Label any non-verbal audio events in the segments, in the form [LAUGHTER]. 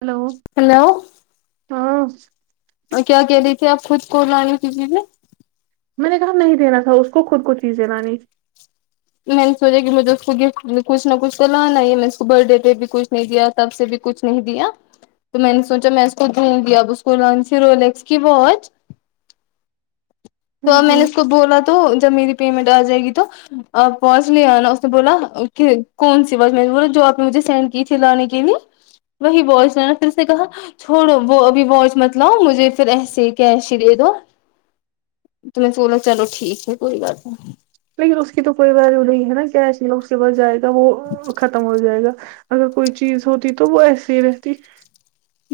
Hello ہاں اور کیا کہہ رہی تھی آپ خود کون لانے کی چیزیں میں نے کہا نہیں دینا تھا اس کو خود کو چیزیں لانی میں نے سوچا کہ مجھے اس کو گفٹ کچھ نہ کچھ تو لانا ہی ہے میں اس کو برتھ ڈے پہ بھی کچھ نہیں دیا تب سے بھی کچھ نہیں دیا تو میں نے سوچا میں اس کو دوں گی اب اس کو لانسی رولیکس کی واچ ہ تو اب میں نے ہ اس کو بولا تو جب میری پیمنٹ آ جائے گی تو آپ واچ لے آنا اس نے بولا کہ کون سی واچ میںنے بولا جو آپ نے مجھے سینڈ کی تھی لانے کے لیے وہی واچ ہے نہ پھر اس نے کہا چھوڑو وہ ابھی واچ متلاؤ مجھے پھر ایسے ہی کیش دے دو تو میں اس کو بولا چلو ٹھیک ہے کوئی بات نہیں لیکن اس کی تو کوئی ویلو نہیں ہے نا کیش یہ اس کے بعد جائے گا وہ [INAUDIBLE] ختم ہو جائے گا اگر کوئی چیز ہوتی تو وہ ایسے ہی رہتی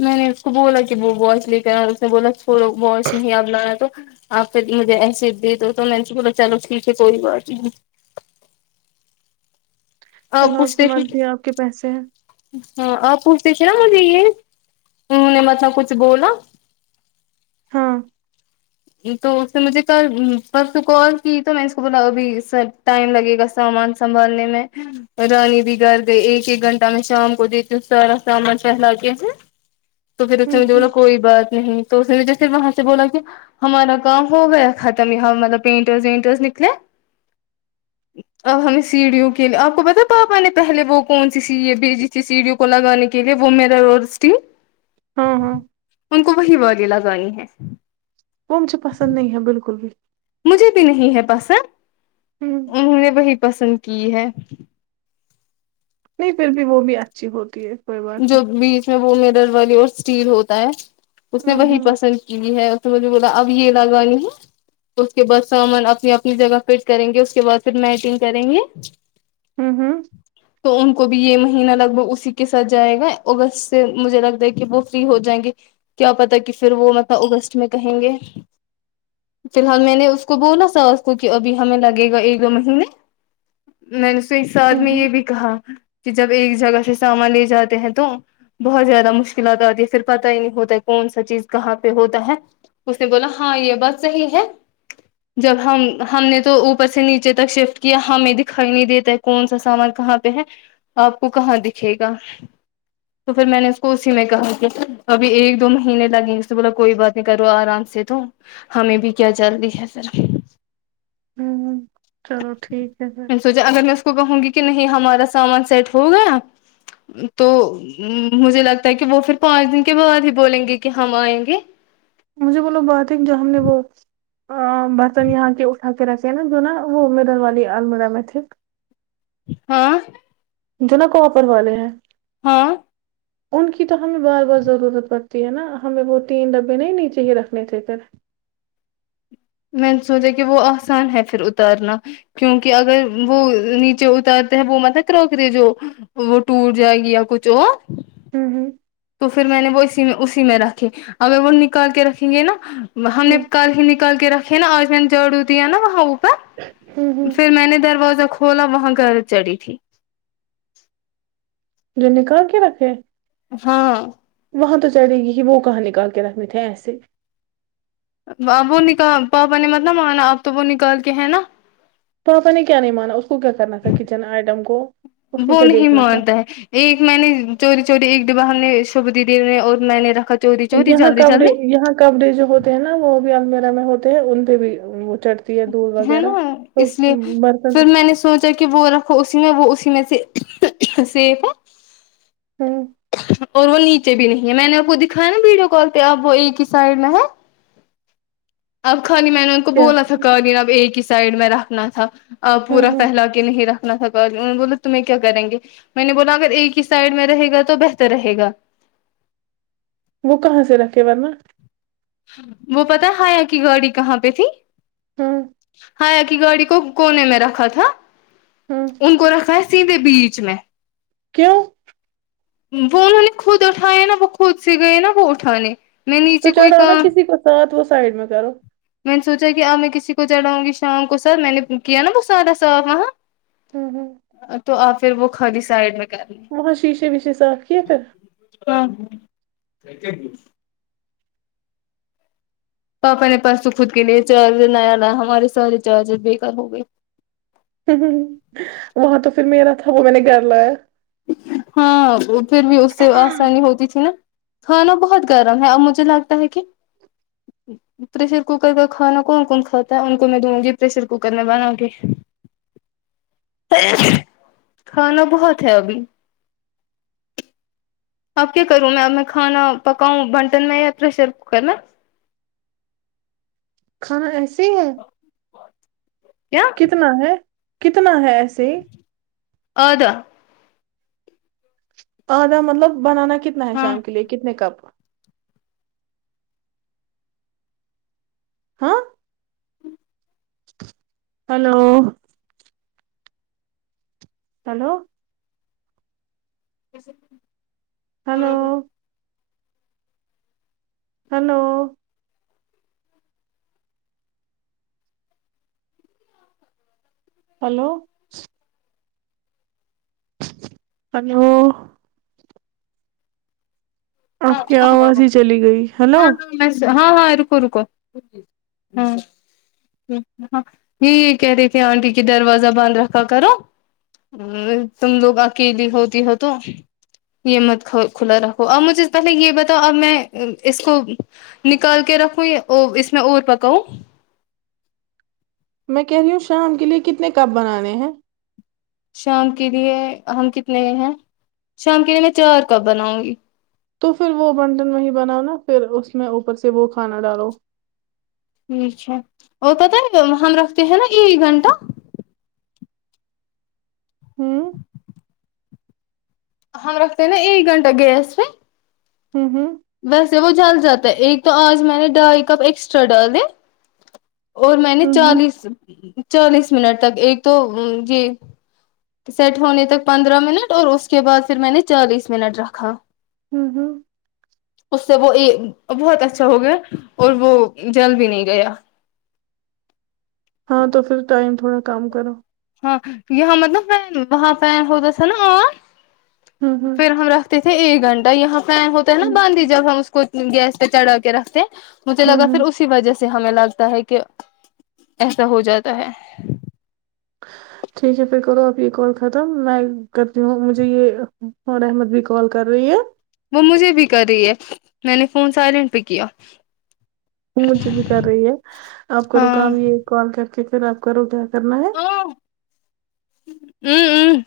میں نے اس کو بولا کہ وہ واچ لے کر آ اور اس نے بولا چھوڑو واچ نہیں اب لانا تو آپ پھر مجھے ایسے دے دو تو میں نے بولا چلو ٹھیک ہے کوئی بات نہیں چلو آپ کی پوچھتے تھے مرضی آپ کے پیسے ہیں ہاں آپ پوچھتے تھے نا مجھے یہ انہوں نے مطلب کچھ بولا ہاں تو اس سے مجھے کل پرسوں کال کی تو میں اس کو بولا ابھی س ٹائم لگے گا سامان سنبھالنے میں ہوں رانی بھی گھر گئی ایک ایک گھنٹہ میں شام کو دیتی ہوں سارا سامان پھلا کے ہوں تو پھر اس نے ہ مجھے بولا ہ کوئی بات نہیں تو اس مجھے پھر وہاں سے بولا کہ ہمارا کام ہو گیا ختم یہاں مطلب پینٹرس وینٹرس نکلے اب ہمیں سیڑھیوں کے لیے آپ کو پتا پاپا نے پہلے وہ کون سی سیڑھی بھیجی تھی سیڑھیوں کولا گانی کے لے وہ میرا اسٹی ہاں ہاں ان کو وہی والی لگانی ہے وہ مجھے پسند نہیں ہیں بلکل بھی مجھے بھی نہیں ہے پسند ہ انہوں نے وہی پسند کی ہے نہیں پھر بھی وہ بھی اچھی ہوتی ہے کوئی بات جو نہیں بیچ میں وہ میٹل والی اور اسٹیل ہوتا ہے اس نے ہ وہی ہ پسند کی ہے اس نے مجھے بولا اب یہ لگائی ہے اس کے بعد سامان اپنی اپنی جگہ فٹ کریں گے اس کے بعد پھر میٹنگ کریں گے ہوں ہوں تو ان کو بھی یہ مہینہ لگ بگ اسی کے س جائے گا اگسٹ سے مجھے لگتا ہے کہ وہ فری ہو جائیں گے کیا پتا کہ پھر وہ مطلب اگسٹ میں کہیں گے فی الحال میں نے اس کو بولا ساس کو کہ ابھی ہمیں لگے گا ایک دو مہینے میں نے تو اس ساتھ ہ میں یہ ہ بھی کہاں کہ جب ایک جگہ سے سامان لے ج جاتے ہیں تو بہت زیادہ مشکلات آتی ہے پھر پتہ ہی نہیں ہوتا ہے کون سا چیز کہاں پہ ہوتا ہے اس نے بولا ہاں یہ بات صحیح ہے جب ہم ہم نے تو اوپر سے نیچے تک شفٹ کیا ہمیں دکھائی نہیں دیتا ہے کونسا سامان کہاں پہ ہے آپ کو کہاں دکھے گا تو پھر میں نے اس کو اسی میں کہا کہ ابھی ایک دو مہینے لگے اس نے بولا کوئی بات نہیں کرو آرام سے تو ہمیں بھی کیا جلدی ہے پھر ہ چلو ٹھیک ہے پھر میں نے سوچا اگر میں اس کو کہوں گی کہ نہیں ہمارا سامان سیٹ ہوگا تو مجھے لگتا ہے کہ وہ پھر پانچ دن کے بعد ہی بولیں گے کہ ہم آئیں گے مجھے بولا بات ہے کیا ہم نے وہ آں برتن یہاں کے اٹھا کے رکھ یہ ہے نا جو نا وہ مڈل والی المیرا میں تھے ہاں جو نا کوپر والے ہیں ہاں ان کی تو ہمیں بار بار ضرورت پڑتی ہے نا ہمیں وہ تین ڈبے نہیں نیچے ہی رکھنے تھے پھر میں نے سوچا کہ وہ آسان ہے پھر اتارنا کیونکہ اگر وہ نیچے اتارتے ہیں وہ مطلب کراکری جو وہ ٹوٹ جائے گی یا کچھ ہوا ہوں ہوں تو پھر میں نے وہ اسی میں اسی میں رکھے اگر وہ نکال کے رکھیں گے نا ہم نے کل ہی نکال کے رکھے ہے نا آج میں نے جھاڑو دیا نا وہاں وہ ہاں پھر میں نے دروازہ کھولا وہاں گرد چڑی تھی جو نکال کے رکھے ہاں وہاں تو چڑے گی ہی وہ کہاں نکال کے رکھنے تھے ایسے اب وہ نکا پاپا نے مطلب مانا آپ تو وہ نکال کے ہیں نا پاپا نے کیا نہیں مانا اس کو کیا کرنا تھا کچن آئٹم کو اس کو وہ کیا نہیں دیکھنا تھا مانتا ہے ایک میں نے چوری چوری ایک ڈبہ ہم نے شوبھو دیدی نے اور میں نے رکھا چوری چوری یہاں جلدی کپڑے جلدی یہاں کپڑے جو ہوتے ہیں نا وہ بھی المیرا میں ہوتے ہیں ان پہ بھی وہ چڑھ دودھ ہے وغیرہ نا تو اس لیے برتن پھر تھے میں نے سوچا کہ وہ رکھو اسی میں وہ اسی میں سے سیف ہے ہوں اور وہ نیچے بھی نہیں ہے میں نے آپ کو دکھایا نا ویڈیو کال پہ اب وہ ایک ہی سائڈ میں ہے اب خالی میں نے ان کو کیا بولا تھا قالین اب ایک ہی سائڈ میں رکھنا تھا اب ہوں پورا ہوں پھیلا کے نہیں رکھنا تھا قالین انہوں نے بولا تمہیں کیا کریں گے میں نے بولا اگر ایک ہی سائڈ میں رہے گا تو بہتر رہے گا وہ کہاں سے رکھے گا نہ وہ پتا ہے حیا کی گاڑی کہاں پہ تھی ہوں حیا کی گاڑی کو کونے میں رکھا تھا ہاں ان کو رکھا ہے سیدھے بیچ میں کیوں وہ انہوں نے خود اٹھایا ہے نا وہ خود سے گئے ہے نا وہ اٹھانے میں تو نیچے کوئی چڑھاؤ نا کام کسی کو ساتھ وہ سائڈ میں کرو میں نے سوچا کہ اب میں کسی کو چڑاؤں گی شام کو سر میں نے کیا نا وہ سارا صاف وہاں ہ اب تو آپ پھر وہ خالی سائڈ میں کر لیں وہاں شیشے ویشے صاف کیے تھے ہاں [UNINTELLIGIBLE] پاپا نے پرسوں خود کے لیے چارجر نیا لایا ہمارے سارے چارجر بےکار ہوگئے وہاں تو پھر میرا تھا وہ میں نے گھر لایا ہاں پھر بھی اس سے آسانی ہوتی تھی نا کھانا بہت گرم ہے اور مجھے لگتا ہے کہ پریشر کوکر کا کھانا کون کون کھاتا ہے ان کو میں دوں گی پریشر کوکر میں بنا کے کھانا بہت ہے ابھی اب کیا کروں میں اب میں کھانا پکاؤں بنٹن میں یا پریشر کوکر میں کھانا ایسے ہے کیا کتنا ہے کتنا ہے ایسے ہی آدھا آدھا مطلب بنانا کتنا ہے ہاں شام کے لیے کتنے کپ ہاں ہیلو ہیلو اسسے ہیلو ہیلو ہیلو ہیلو آپ کی ہاں آواز ہی چلی گئی ہیلو ہاں ہاں رکو رکو ہوں ہ یہ یہ کہہ رہی تھے آنٹی کی دروازہ بند رکھا کرو ا تم لوگ اکیلی ہوتی ہو تو یہ مت کھلا رکھو اور مجھے پہلے یہ بتاؤ اب میں اس کو نکال کے رکھوں اس میں اور پکاؤں میں کہہ رہی ہوں شام کے لیے کتنے کپ بنانے ہیں شام کے لیے ہم کتنے ہیں شام کے لیے چار کپ بناؤں گی تو پھر وہ بنٹن وہی بناؤ نا پھر اس میں اوپر سے وہ کھانا ڈالو ٹھیک ہے اور پتا ہے ہم رکھتے ہیں نا ایک گھنٹہ ہوں ہم رکھتے ہیں نا ایک گھنٹہ گیس پہ ہوں ہوں ویسے وہ جل جاتا ہے ایک تو آج میں نے ڈھائی کپ ایکسٹرا ڈالے اور میں نے ہوں ہوں چالیس چالیس منٹ تک ایک تو یہ سیٹ ہونے تک پندرہ منٹ اور اس کے بعد پھر میں نے چالیس منٹ رکھا ہوں ہوں اس سے وہ بہت اچھا ہو گیا اور وہ جل بھی نہیں گیا ہاں تو پھر ٹائم تھوڑا کم کرو ہاں یہاں مطلب فین وہاں فین ہوتا تھا نا آ ہوں ہوں پھر ره تھے ایک گھنٹہ یہاں پین ہوتا ہے نا ہوں باند ہی جب ہم اس کو گیس پہ چڑھا کے رکھتے ہیں مجھے ہوں لگا پھر ہوں۔ اسی وجہ سے ہمیں لگتا ہے کہ ایسا ہو جاتا ہے ٹھیک ہے پھر کرو آپ یہ کال ختم میں کرتی ہوں مجھے یہ فور احمد بھی کال کر رہی ہے وہ مجھے بھی کر رہی ہے میں نے فون سائلینٹ پہ کیا مجھے بھی کر رہی ہے آپ کرو ہاں کام یہ کال کر کے پھر آپ کرو کیا کرنا ہے ا امم امم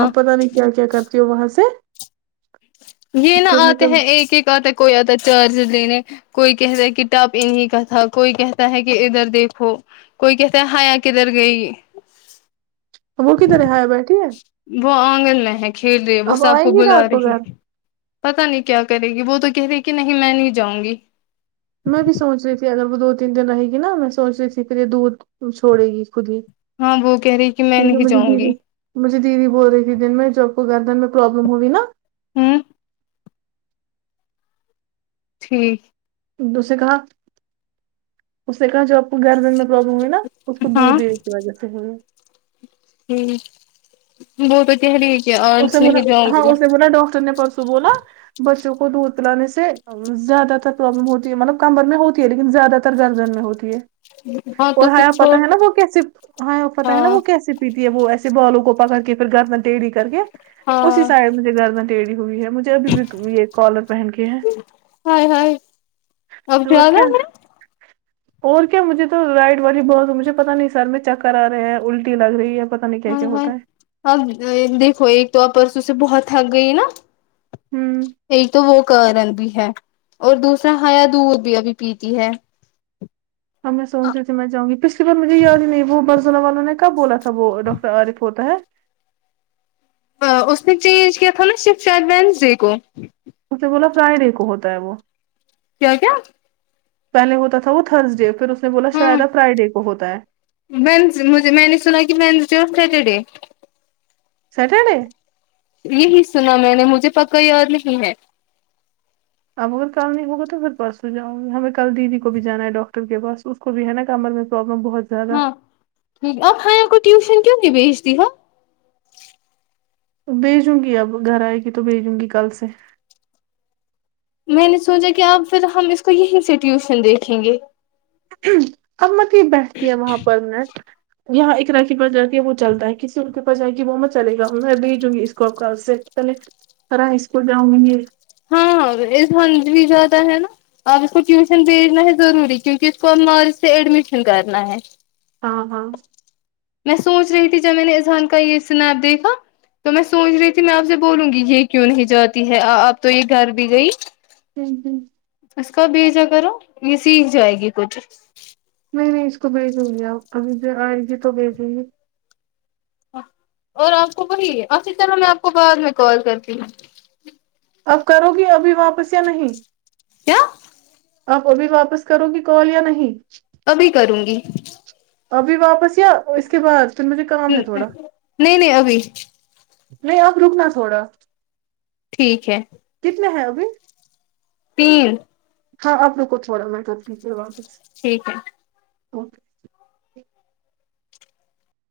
آپ پتا نہیں کیا کیا کرتی ہو وہاں سے یہ نا پھر میں آتے کل ہیں ایک ایک آتا کوئی آتا چارجر لینے کوئی کہتا ہے کہ ٹاپ انہیں کا تھا کوئی کہتا ہے کہ ادھر دیکھو کوئی کہتے ہیں حیا کدھر گئی وہ کدھر ہے ہائے بیٹھی ہے وہ آنگن میں ہے کھیل رہی وہ اب سب آئے کو گی بلا رات رہی گھر پتا نہیں کیا کرے گی وہ تو کہہ رہی کہ نہیں میں نہیں جاؤں گی میں بھی سوچ رہی تھی اگر وہ دو تین دن رہے گی نا میں سوچ رہی تھی پھر یہ دور چھوڑے گی خود ہی ہاں وہ کہہ رہی کہ میں ٹھیک ہے نہیں مجے جاؤں گی دیدی مجھے دیدی بول رہی تھی دن میں جو اب کو گردن میں پرابلم ہوئی نا ہمم ٹھیک اس سے کہا اس نے کہا جب آپ کو گرین میں پرابلم ہوئی نا اس کو ہاں بعد وجہ سے ہوں ہمم بہت [UNINTELLIGIBLE] اسے بولا ہاں اسے بولا ڈاکٹر نے پرسوں بولا بچوں کو دودھ پلانے سے زیادہ تر پروابلم ہوتی ہے مطلب کمر میں ہوتی ہے لیکن زیادہ تر گردن میں ہوتی ہے ہاں تو اور پھر حیا چھوڑ پتہ ہے نا وہ کیسے حیا پتہ ہے نا ہاں وہ کیسے پیتی ہے وہ ایسے بالوں کو پکڑ کے پھر گرن ٹیڑھی کر کے اسی ہاں سائڈ میں گردن ٹیڑی ہوئی ہے مجھے جبھی بھی یہ کالر پہن کے ہیں ہائے ہائے اب اور کیا زیادہ ہے اور کیا مجھے تو رائٹ والی بہت مجھے پتا نہیں سر میں چکر آ رہے ہیں الٹی لگ رہی ہے پتا نہیں کیا ہاں کیا ہوتا ہے ہاں دیکھو ایک تو آ پرسوں سے بہت تھک گئی نا ہوں ایک تو وہ کارن بھی ہے اور دوسرا حیا دودھ بھی ابھی پیتی ہے ہم میں سوچی تھی میں جاؤ گی پچھلی بار مجھےیاد نہیں ہے وہ بزولہ والوں نے کب بولا تھا سب وہ ڈاکٹر عارف ہوتا ہے اس نے چینج کیا تھا نا صرف شاید وینسڈے کو اس نے بولا فرائیڈے کو ہوتا ہے وہ کیا کیا پہلے ہوتا تھا وہ تھرسڈے پھر اس نے بولا شاید اب فرائیڈے کو ہوتا ہے منس مجھے میں نے سنا کہ وینزڈے اور سیٹرڈے سٹرڈے یہی سنا میں نے مجھے پکا یاد نہیں ہے اب اگر کل نہیں ہوگا تو پھر پرسوں جاؤں گی ہمیں کل دیدی کو بھی جانا ہے ڈاکٹر کے پاس کو بھی ہے نہ کمر میں پروابلم بہت زیادہ ہاں آپ بھائیوں کو ٹیوشن کیوں نہیں بھیجتی ہو بھیجوں گی اب گھر آئے گی تو بھیجوں گی کل سے میں نے سوچا کہ آپ پھر ہم اس کو یہیں سے ٹیوشن دیکھیں گے ہوں اب مت ہی بیٹھتی ہے وہاں پر میں یہاں ایک راکی پر جا کے وہ چلتا ہے کسی کے پاس جائے گی وہمت چلے گا میں بھیجوں گی اس کو اب کل سے پہلے فرا ہائی اسکول جاؤں نہیں ہاں اس منتھ بھی زیادہ ہے نا اب اس کو ٹیوشن بھیجنا ہے ضروری کیونکہ اس کو مارچ سے ایڈمیشن کرنا ہے ہاں ہاں میں سوچ رہی تھی جب میں نے اذہان کا یہ سنیپ دیکھا تو میں سوچ رہی تھی میں آپ سے بولوں گی یہ کیوں نہیں جاتی ہے اب تو یہ گھر بھی گئی ہوں ہوں اس کا بھیجا کرو یہ سیکھ جائے گی کچھ نہیں نہیں اس کو بھیجوں گی اب ابھی جو آئے گی تو بھیجیوں گی اور آپ کو وہی اچھا چلو میں آپ کو بعد میں کال کرتی ہوں اب کرو گی ابھی واپس یا نہیں کیا آپ ابھی واپس کرو گی کال یا نہیں ابھی کروں گی ابھی واپس یا اس کے بعد پھر مجھے کام ہے تھوڑا نہیں نہیں ابھی نہیں آپ رکنا تھوڑا ٹھیک ہے کتنے ہیں ابھی تین ہاں آپ روکو تھوڑا میں کرتی ہوں واپس ٹھیک ہے او